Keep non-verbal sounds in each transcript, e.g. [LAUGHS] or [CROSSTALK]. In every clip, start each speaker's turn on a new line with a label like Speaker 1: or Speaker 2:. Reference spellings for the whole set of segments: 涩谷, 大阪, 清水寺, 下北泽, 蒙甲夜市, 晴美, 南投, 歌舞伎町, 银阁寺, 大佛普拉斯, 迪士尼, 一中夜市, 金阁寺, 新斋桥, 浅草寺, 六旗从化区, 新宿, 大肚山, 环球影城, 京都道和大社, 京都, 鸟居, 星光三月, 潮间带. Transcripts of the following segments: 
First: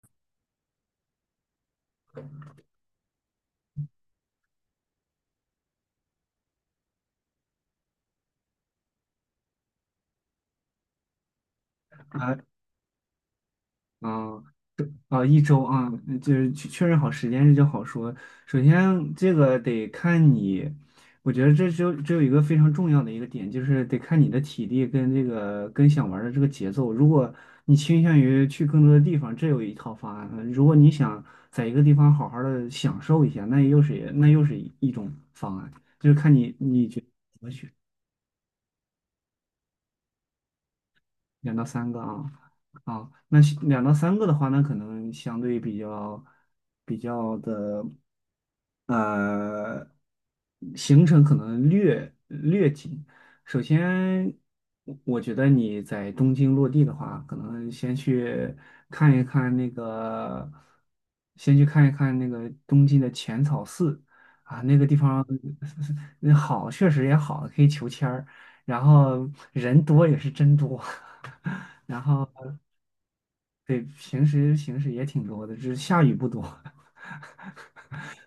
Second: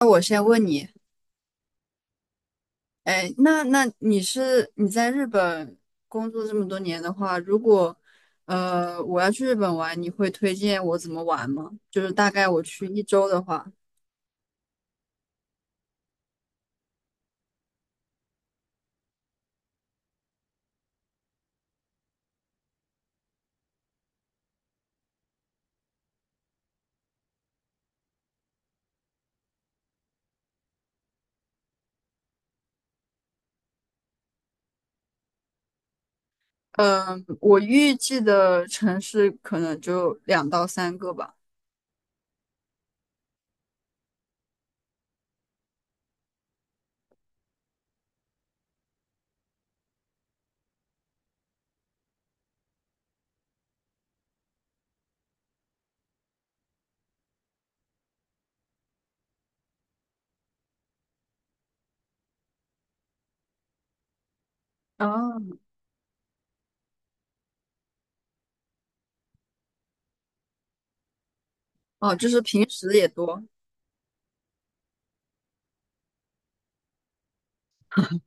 Speaker 1: 那我先问你，哎，那你在日本工作这么多年的话，如果我要去日本玩，你会推荐我怎么玩吗？就是大概
Speaker 2: 啊
Speaker 1: 我去一周的话，
Speaker 2: 啊啊！一周啊，嗯就是确认好时间这就好说。首先，这个得看你，我觉得这只有一个非常重要的一个点，就是得看你的体力跟这个跟想玩儿的这个节奏。如果你倾向于去更多的地方，这有一套方案；如果你想在一个地方好好的享受一下，那又是一种方案。就是看你觉
Speaker 1: 嗯，我预计的城市可能就两到三个吧。
Speaker 2: 两到三个啊，啊，那是两到三个的话，那可能相对比较比较的，呃，行程可能略紧。首先，我觉得你在东京落地的话，可能先去看一看那个，先去看一看那个东京的浅草寺啊，那个地方。
Speaker 1: 哦。
Speaker 2: [LAUGHS] 那好，确实也好，可以求签儿，然后人多也是真多。[LAUGHS] 然
Speaker 1: 哦，
Speaker 2: 后
Speaker 1: 就是平时也多。
Speaker 2: 对，平时也挺多的，只是下雨不多。[LAUGHS]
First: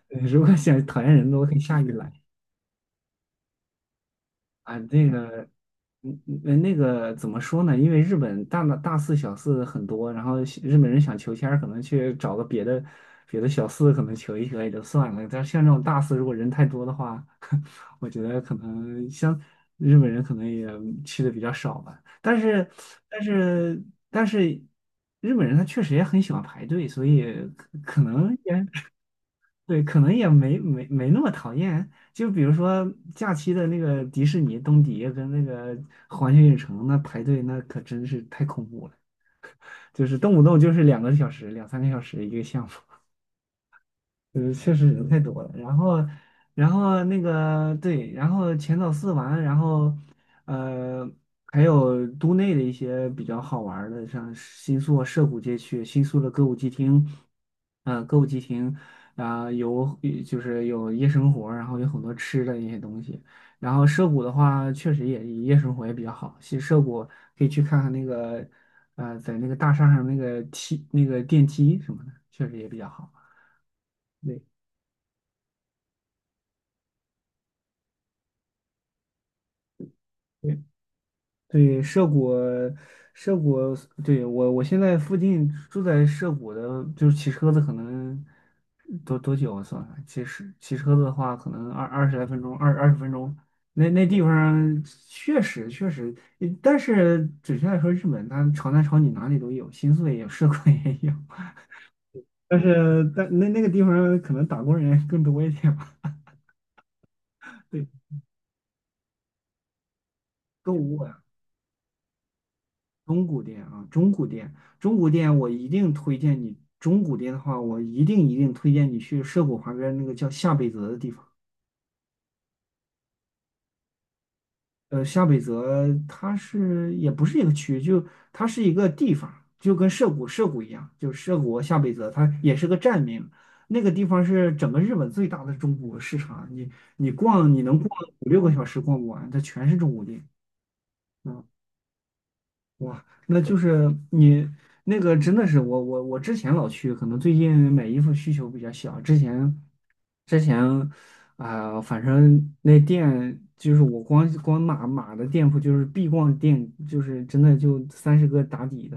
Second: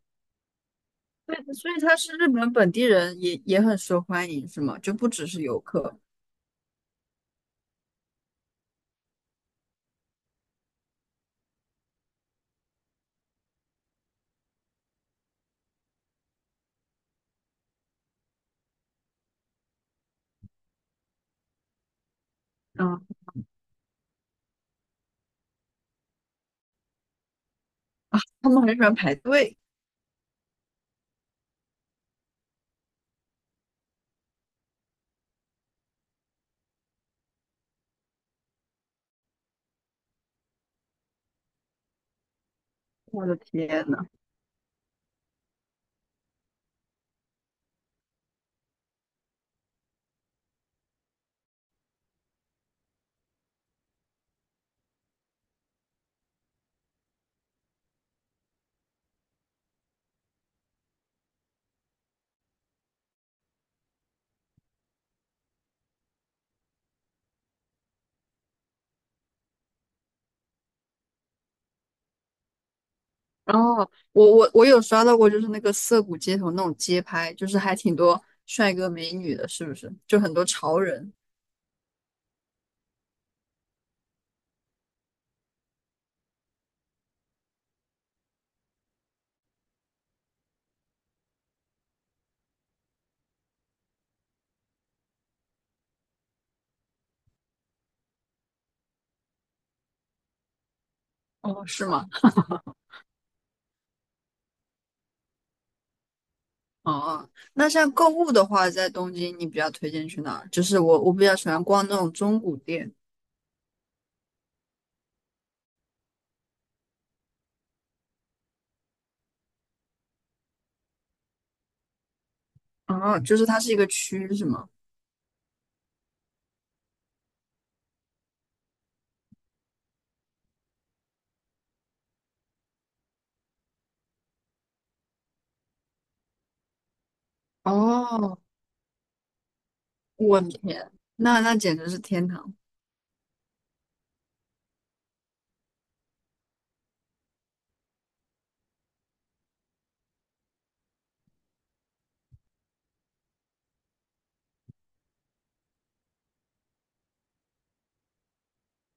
Speaker 2: 如果想讨厌人
Speaker 1: 对，
Speaker 2: 多，可以
Speaker 1: 所以
Speaker 2: 下雨
Speaker 1: 他
Speaker 2: 来。
Speaker 1: 是日本本地人也很受欢迎，是
Speaker 2: 啊，
Speaker 1: 吗？就不
Speaker 2: 那
Speaker 1: 只是
Speaker 2: 个，
Speaker 1: 游客。
Speaker 2: 嗯嗯，那个怎么说呢？因为日本大四小四很多，然后西日本人想求签儿可能去找个别的别的小四，可能求一求也就算了。但是像这种大四，如果人太多的话，[LAUGHS] 我觉得可能像日本人可能也去的比较少吧。
Speaker 1: 嗯，
Speaker 2: 但是，但是，日本人他确实也很喜欢排队，所以可能
Speaker 1: 他
Speaker 2: 也
Speaker 1: 们很喜欢排队。
Speaker 2: 对，可能也没那么讨厌。就比如说假期的那个迪士尼东迪跟那个环球影城，那排队那可真是太恐怖了，就是动不动就是两个小时、两三个小时一个项目。
Speaker 1: 我的天。
Speaker 2: 嗯，确实人太多了，然后，然后那个对，然后浅草寺玩，然后，呃，还有都内的一些比较好玩儿的，像新宿涩谷街区、新宿的歌舞伎町，嗯、歌舞伎町啊、有就是有夜生活，然后有很多吃的一些东西。然后涩谷的话，确实也夜生活也比较好。其实涩谷可以去看看那个，在那个大厦上那个梯那个电梯什么的，确实也比较好。
Speaker 1: 哦，我我
Speaker 2: 对
Speaker 1: 我有刷到过，就是那个涩谷街头那种街拍，就是还挺多帅哥美女的，是不是？就很多
Speaker 2: 对。
Speaker 1: 潮人。
Speaker 2: 对，涉谷，涉谷，对，我现在附近住在涉谷的，就是骑车子可能多久啊算算，骑车车子的话，可能二十来分钟，二十分钟。那那地方确实，嗯但是准确来说，日本它朝南朝女哪里都有，新宿也有，涉谷也有。
Speaker 1: 哦，是是吗？
Speaker 2: [LAUGHS] 但是但那那个地方可能打工人更多一点吧，
Speaker 1: 哦，嗯，
Speaker 2: [LAUGHS]
Speaker 1: 那
Speaker 2: 对，
Speaker 1: 像购物的话，在东京你比较推荐去哪儿？就
Speaker 2: 购
Speaker 1: 是
Speaker 2: 物
Speaker 1: 我
Speaker 2: 啊。
Speaker 1: 比较喜欢逛那种中古店。
Speaker 2: 中古店啊，中古店，中古店，我一定推荐你。中古店的话，我一定推荐你去涉谷旁边那个叫下北泽的地方。
Speaker 1: 哦，就是它是一个区，是吗？
Speaker 2: 呃，下北泽它是也不是一个区，就它是一个地方，就跟涉谷一样，就是涉谷和下北泽，它也是个站名。那个地方是整个日本最大的中古市场，你能逛五
Speaker 1: 哦，
Speaker 2: 六个小时逛不完，它全是中古店。
Speaker 1: 我的天，那
Speaker 2: 嗯
Speaker 1: 那简直是天堂！
Speaker 2: 哇，那就是你那个真的是我之前老去，可能最近买衣服需求比较小。之前啊、反正那店就是我光码的店铺，就是必逛店，就是真的就三十个打底的，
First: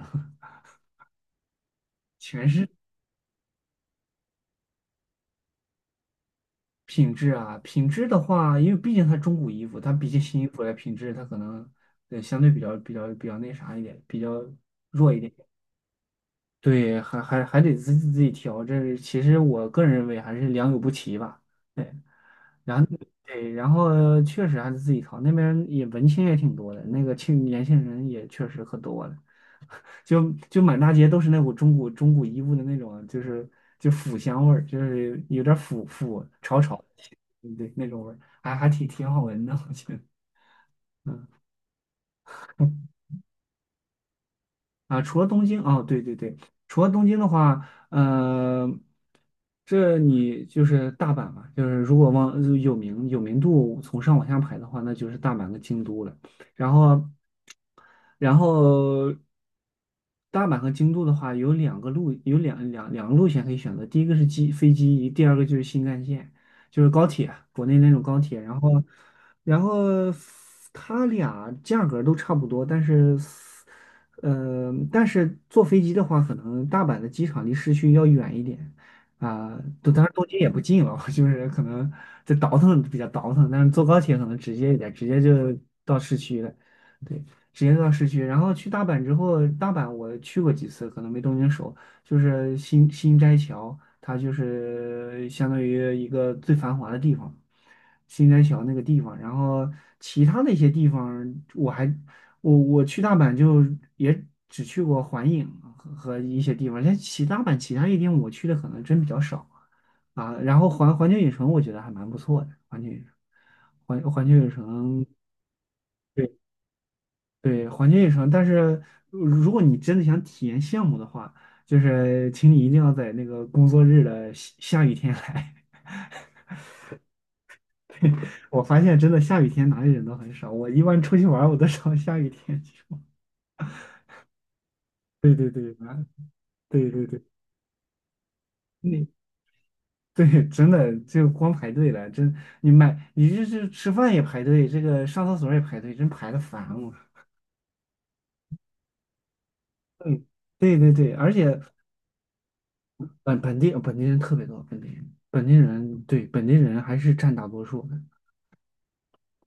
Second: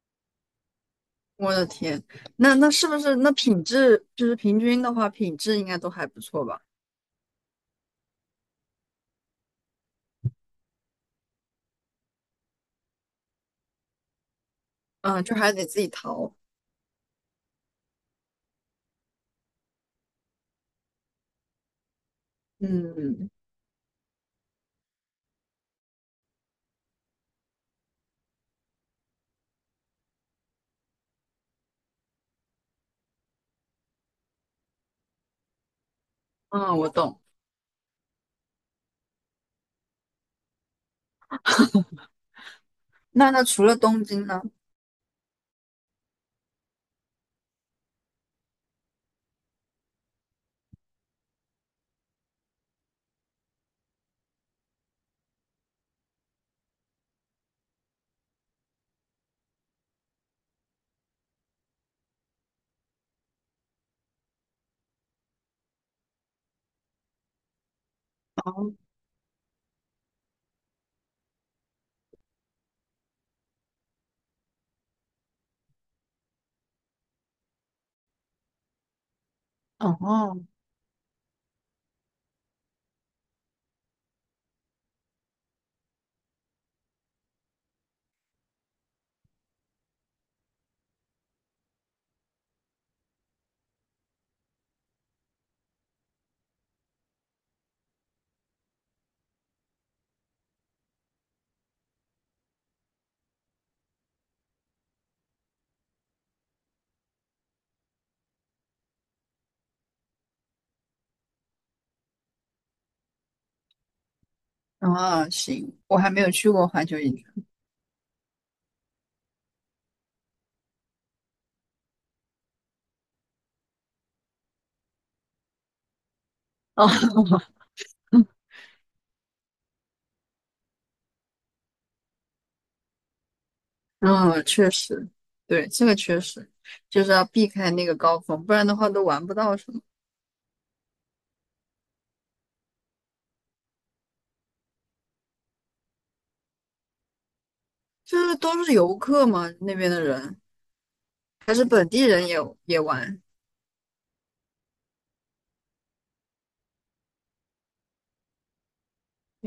Speaker 1: 我的天，
Speaker 2: [LAUGHS] 全
Speaker 1: 那
Speaker 2: 是
Speaker 1: 那是不是那品质就是平均的话，品质应该都还不错吧？
Speaker 2: 品质啊。品质的话，因为毕竟它中古衣服，它比起新衣服来品质，它可能对相对比较那啥一点，比较弱一
Speaker 1: 嗯，
Speaker 2: 点。
Speaker 1: 就还得自己淘。
Speaker 2: 对，还得自己调，这其实我个人认为还是良莠不齐吧。对，然后
Speaker 1: 嗯
Speaker 2: 对，然后确实还是自己调，那边也文青也挺多的，那个青年轻人也确实可多了，就满大街都是那股中古衣物的那种，就是就腐香味儿，就是有点腐腐潮
Speaker 1: 嗯，
Speaker 2: 潮，
Speaker 1: 我懂。
Speaker 2: 对那种味儿，还挺好闻的，我觉得。
Speaker 1: 那除了东京呢？
Speaker 2: 啊，除了东京，哦，对对对，除了东京的话，嗯，这你就是大阪嘛，就是如果往有名度从上往下排的话，那就是大阪跟京都了。然后，然后大阪和京都的话，有两个路，有两个路线可以选择。第一个是机飞机，第二个就是新干线，就是高铁，国内那种高铁。然后，
Speaker 1: 哦
Speaker 2: 然后它俩价格都差不多，但是。嗯，但是坐飞机的话，可能大阪的机场离市区要远一点啊。都、当然东京
Speaker 1: 哦
Speaker 2: 也不近了，[LAUGHS] 就是可能这倒腾比较倒腾，但是坐高铁可能直接一点，直接就到市区了。对，直接到市区。然后去大阪之后，大阪我去过几次，可能没东京熟。就是新新斋桥，它就是相当于一个最繁华的地方。新斋桥那个地方，然后其他的一些地方我还我去大阪就也只去过环影啊和和一些地方，像其他阪其他一点我去的可能真比较少啊。啊然后环球影城我觉得还蛮不错的，环球影城，环球影城，
Speaker 1: 哦，行，我还没有
Speaker 2: 对
Speaker 1: 去过环球影城。
Speaker 2: 对，环球影城。但是如果你真的想体验项目的话，就是请你一定要在那个工作日的下雨天来。
Speaker 1: 哦，
Speaker 2: [LAUGHS] 我发现真的下雨天哪里人都很少，我一般出去玩儿我都找下雨天去玩。
Speaker 1: 嗯，确实，
Speaker 2: [LAUGHS] 对对
Speaker 1: 对，
Speaker 2: 对，
Speaker 1: 这个
Speaker 2: 啊，
Speaker 1: 确实
Speaker 2: 对
Speaker 1: 就
Speaker 2: 对
Speaker 1: 是
Speaker 2: 对。
Speaker 1: 要避开那个高峰，不然的话都
Speaker 2: 那。
Speaker 1: 玩不到什么。
Speaker 2: [LAUGHS] 对，真的就光排队了，真你买你这是吃饭也排队，这个上厕所也排队，真排的烦我。
Speaker 1: 就是都是游客嘛，那边的人
Speaker 2: 对对对对，而
Speaker 1: 还
Speaker 2: 且
Speaker 1: 是本地人也玩。
Speaker 2: 本地本地人特别多，本地人对本地人还是占大多数的，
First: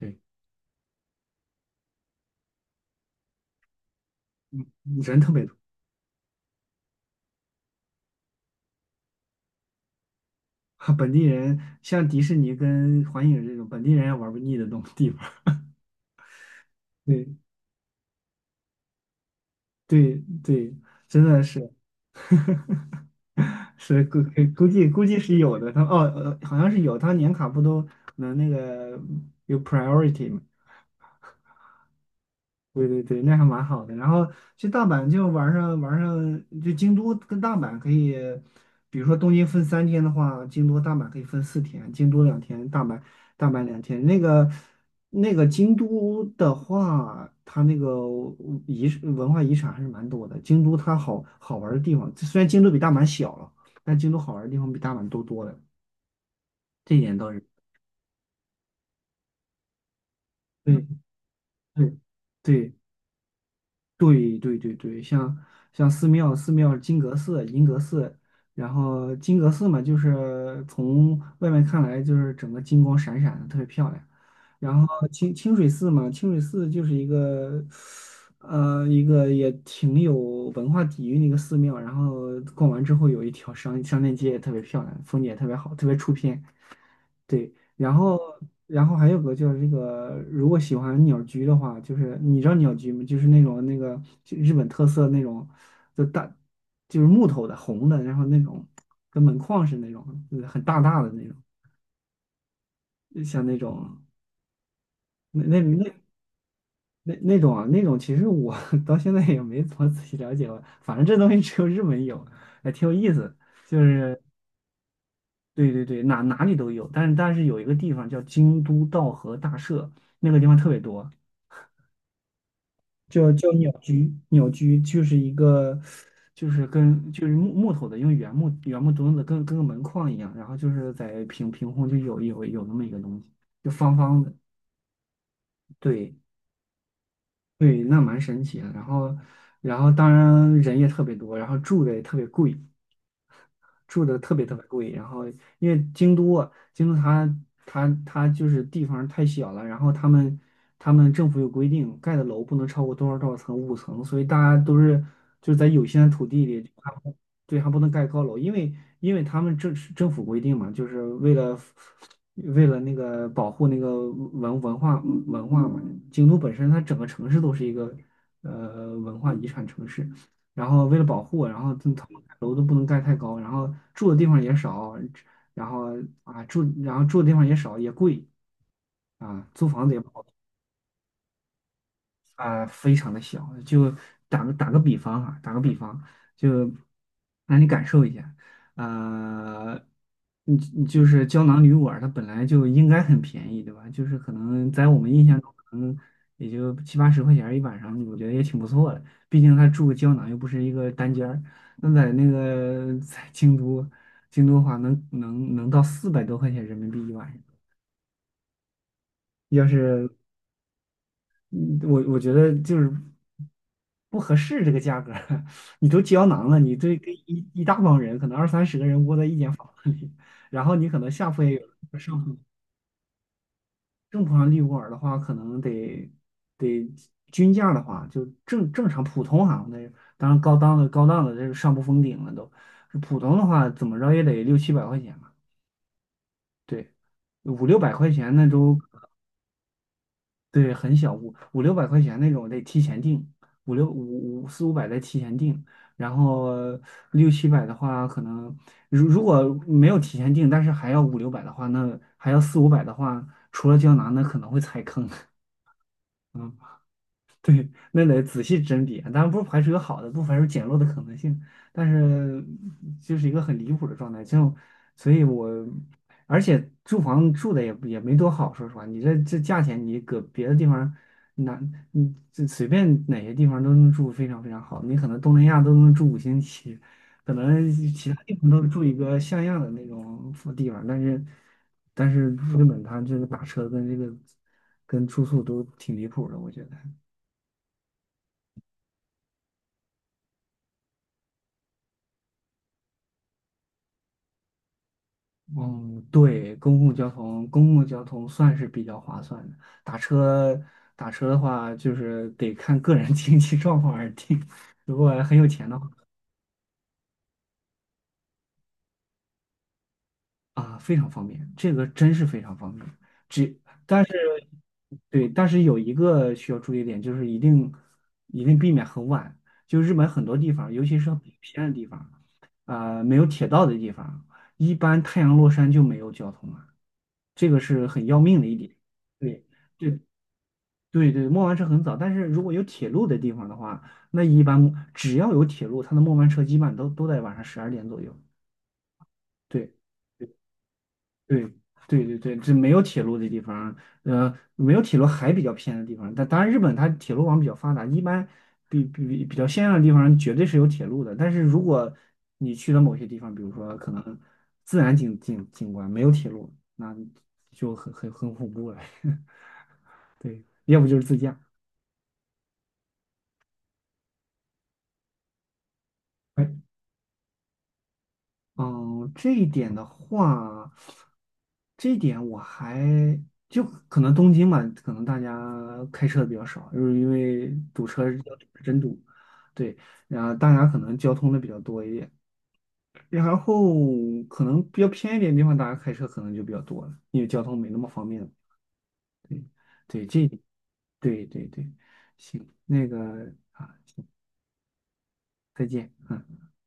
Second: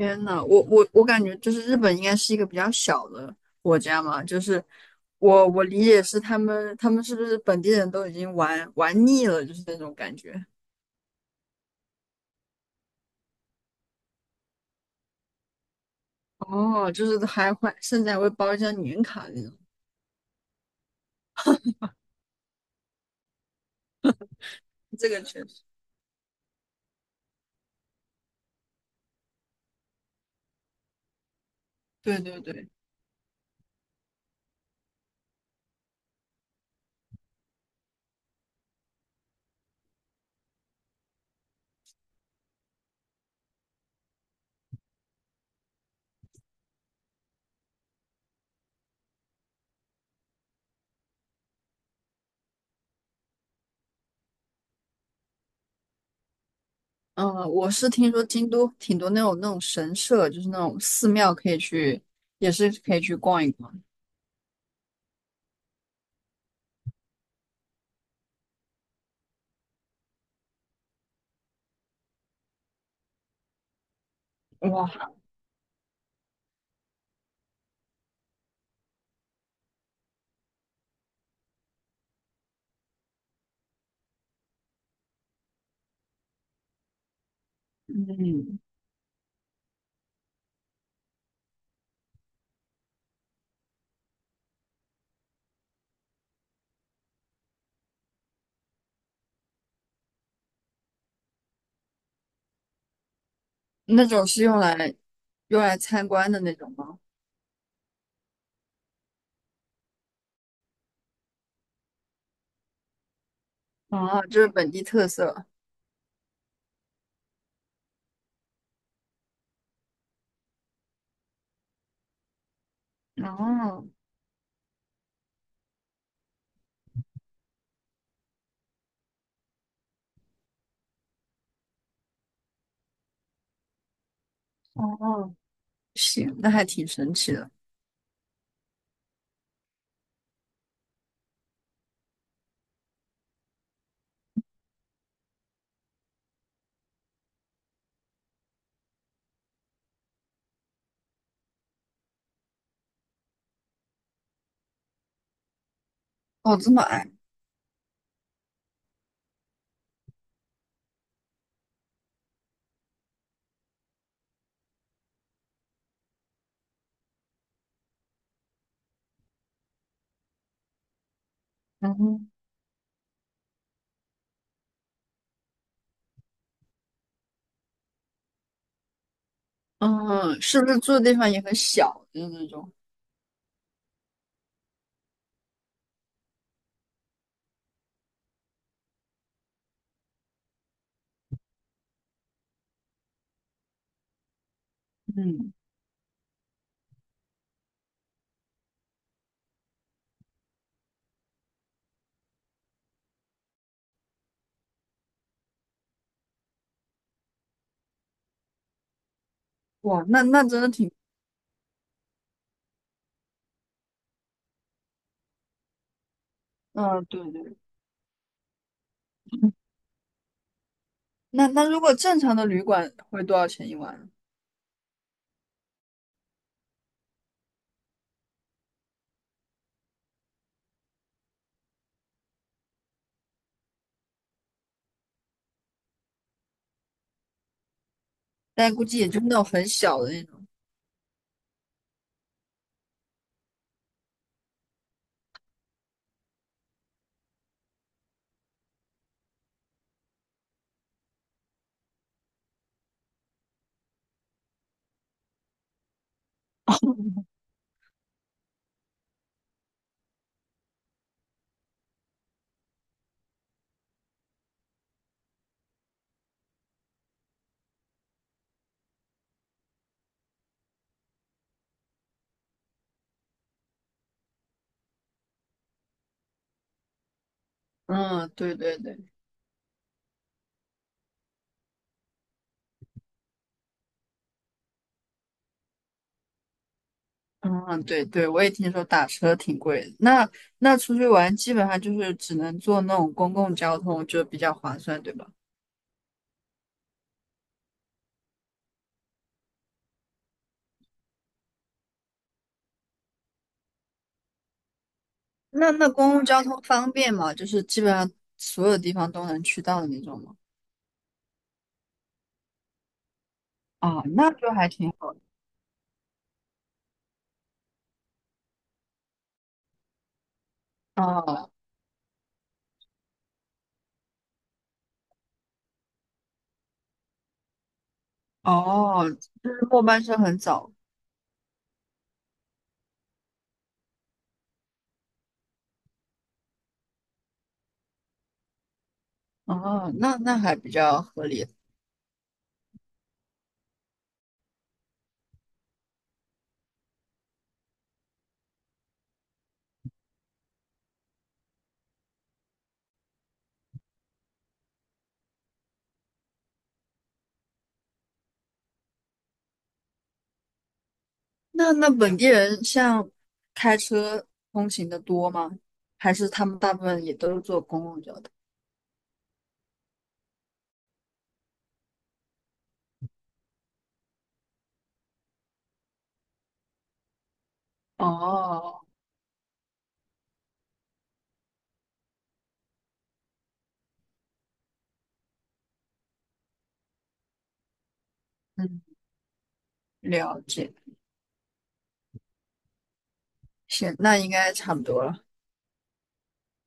Speaker 2: 对
Speaker 1: 呐，我感觉就是日本应该是一个比较小的国家嘛，就是
Speaker 2: 人特别
Speaker 1: 我
Speaker 2: 多，
Speaker 1: 我理解是他们是不是本地人都已经玩腻了，就是那种感觉。
Speaker 2: [LAUGHS] 本地人像迪士尼跟环影这种本地人也玩不腻的东地方，
Speaker 1: 哦，就
Speaker 2: [LAUGHS]
Speaker 1: 是
Speaker 2: 对
Speaker 1: 还会甚至还会包一张年卡那种。
Speaker 2: 对对，真的是。[LAUGHS] 是估估计估
Speaker 1: 这
Speaker 2: 计
Speaker 1: 个
Speaker 2: 是
Speaker 1: 确
Speaker 2: 有
Speaker 1: 实，
Speaker 2: 的，他哦，呃好像是有，他年卡不都能那个有 priority 吗？
Speaker 1: 对对对。
Speaker 2: 对对对，那还蛮好的。然后去大阪就玩上，就京都跟大阪可以，比如说东京分三天的话，京都大阪可以分四天，京都两天，大阪两天。那个京都的话，它那个遗文化遗产还是蛮多的。京都它好好玩的地方，虽然京都比大阪小了，但京都好玩的地方比大阪多多了。这一点
Speaker 1: 嗯，
Speaker 2: 倒是。
Speaker 1: 我是听说京都挺多那种那种神社，就是那种
Speaker 2: 对
Speaker 1: 寺庙可以
Speaker 2: 对
Speaker 1: 去，也是
Speaker 2: 对。
Speaker 1: 可以去逛一逛。
Speaker 2: 对对对对，像像寺庙，寺庙金阁寺、银阁寺，然后金阁寺嘛，就是从外面看来就是整个金光闪闪的，特别漂亮。然后
Speaker 1: 哇。
Speaker 2: 清清水寺嘛，清水寺就是一个一个也挺有文化底蕴的一个寺庙。然后逛完之后有一条商商店街也特别漂亮，风景也特别好，特别出片。对，然后
Speaker 1: 嗯，
Speaker 2: 然后还有个就是这个，如果喜欢鸟居的话，就是你知道鸟居吗？就是那种那个就日本特色那种，就大就是木头的红的，然后那种跟门框似的那种，就是很大大的那种，就像那种
Speaker 1: 那种是用来
Speaker 2: 那那
Speaker 1: 用来
Speaker 2: 那
Speaker 1: 参观的那种吗？
Speaker 2: 那那种啊，那种其实我 [LAUGHS] 到现在也没怎么仔细了解过，反正这东西只有日本有，还挺有意思。就是
Speaker 1: 啊，就是本地特色。
Speaker 2: 对对对，哪里都有，但是有一个地方叫京都道和大社，那个地方特别多。就鸟
Speaker 1: 哦
Speaker 2: 居，鸟居就是一个，就是跟就是木头的，用原木墩子跟个门框一样，然后就是在凭空就有那么一个东西，就方方的，
Speaker 1: 哦哦，
Speaker 2: 对
Speaker 1: 行，那还挺神奇的。
Speaker 2: 对，那蛮神奇的。然后当然人也特别多，然后住的也特别贵，住的特别特别贵。然后因为京都它就是地方太小了，然后他们政府有规定，盖的楼不能超过多少多少层，5层，所以大家都是就是在有限的土地
Speaker 1: 哦，
Speaker 2: 里，
Speaker 1: 这么
Speaker 2: 还
Speaker 1: 矮。
Speaker 2: 不对，还不能盖高楼，因为他们政府规定嘛，为了那个保护那个文化嘛，京都本身它整个城市都是一个文化遗产城市。然后为了保护，然后他们
Speaker 1: 嗯。
Speaker 2: 楼都不能盖太高，然后住的地方也少，然后啊住，然后住的地方也少，也贵啊，租房子也不好。
Speaker 1: 嗯，是不是住的地方也很小？的那
Speaker 2: 啊，
Speaker 1: 种。
Speaker 2: 非常的小。就打个比方哈，打个比方，就让你感受一下，呃，你就是胶囊旅馆，它本来就应该很便宜，对吧？就是可能在我们印象中，
Speaker 1: 嗯。
Speaker 2: 可能也就七八十块钱儿一晚上，我觉得也挺不错的。毕竟它住个胶囊又不是一个单间儿。那在那个 [LAUGHS] 在京都，京都的话能到400多块钱人民币一晚上。要
Speaker 1: 哇，
Speaker 2: 是
Speaker 1: 那真的挺。
Speaker 2: 嗯，我觉得就是不合适这个价格儿。 [LAUGHS] 你都胶囊了，你这
Speaker 1: 嗯，
Speaker 2: 跟
Speaker 1: 对
Speaker 2: 一
Speaker 1: 对。
Speaker 2: 一大帮人，可能二三十个人窝在一间房子里，然后你可能下铺
Speaker 1: 那
Speaker 2: 也有
Speaker 1: 那如果
Speaker 2: 人
Speaker 1: 正
Speaker 2: 上铺，
Speaker 1: 常的旅馆会多少钱一晚？
Speaker 2: 正铺上利卧儿的话，可能得均价的话，就正常普通哈，那当然高档的这是上不封顶了都，普通的话怎么着也得六七百块钱吧，对，五六百块钱那
Speaker 1: 但
Speaker 2: 都，
Speaker 1: 估计也就是那种很小的那种。
Speaker 2: 对，很小，五六百块钱那种得提前订，五六五五四五百得提前订，然后六七百的话，可能如果没有提前订，但是还要五六百的话，那还要四五百的话，除了胶囊，那可能会踩坑。[LAUGHS] 嗯，对，那得仔细甄别，当然不排除有好的，不排除捡漏的可能性，但是就是一个很离谱的状态。这种，所以我，而且住房住的也没多好，说实话，你这价钱，你搁别的地方，哪你这随便哪些地方都能住非常非常好，你可能东南亚都能住五星级，可能其他
Speaker 1: 嗯，
Speaker 2: 地方
Speaker 1: 对
Speaker 2: 都
Speaker 1: 对
Speaker 2: 住一
Speaker 1: 对。
Speaker 2: 个像样的那种地方，但是日本它这个打车跟这个跟住宿都挺离谱的，我觉得。
Speaker 1: 嗯，对对，我也听说打车挺贵的。那出去玩基本上就是只能坐那种公共交通，就比较划算，对吧？
Speaker 2: 嗯，对，公共交通，公共交通算是比较划算的。打车，打车的话，就是得看个人 [LAUGHS] 经济状况而定。如果很有钱
Speaker 1: 那
Speaker 2: 的
Speaker 1: 那
Speaker 2: 话，
Speaker 1: 公共交通方便吗？就是基本上所有地方都能去到的那种吗？
Speaker 2: 啊，非常方便，这个真是非常方便。只，
Speaker 1: 啊，
Speaker 2: 但是
Speaker 1: 那就还挺好的。
Speaker 2: 对，但是有一个需要注意点，就是一定一定避免很晚。就日本很多地方，尤其是比较
Speaker 1: 哦
Speaker 2: 偏的地方，啊，没有铁道的地方，一般太阳落山就没有交通了，这个是很要命的一点。
Speaker 1: 哦，
Speaker 2: 对
Speaker 1: 就是末
Speaker 2: 对。
Speaker 1: 班车很早。
Speaker 2: 对对，末班车很早，但是如果有铁路的地方的话，那一般只要有铁路，它的末班车基本都在晚上12点左右。对
Speaker 1: 哦，那
Speaker 2: 对
Speaker 1: 那还比较合理。
Speaker 2: 对对对，这没有铁路的地方，没有铁路还比较偏的地方，但当然日本它铁路网比较发达，一般比较先进的地方绝对是有铁路的。但是如果你去了某些地方，比如说可能自然景观没有铁路，那就很恐怖了。[LAUGHS] 对，要不就是自驾。
Speaker 1: 那本地人像开车通勤的多吗？还是
Speaker 2: 哎，
Speaker 1: 他们大部分也都是坐公共交通？
Speaker 2: 嗯，这一点的话，这一点我还就可能东京嘛，可能大家开车的比较少，就是因为堵车是真
Speaker 1: 哦，
Speaker 2: 堵，对，然后大家可能交通的比较多一点，然后可能比较偏一点的地方，大家开车可能就比较多了，因为交通没那么方便了。
Speaker 1: 嗯，
Speaker 2: 对，对，这一点，
Speaker 1: 了解，
Speaker 2: 对对对，行，那个啊，
Speaker 1: 行，那应该差不多了。
Speaker 2: 再见。嗯。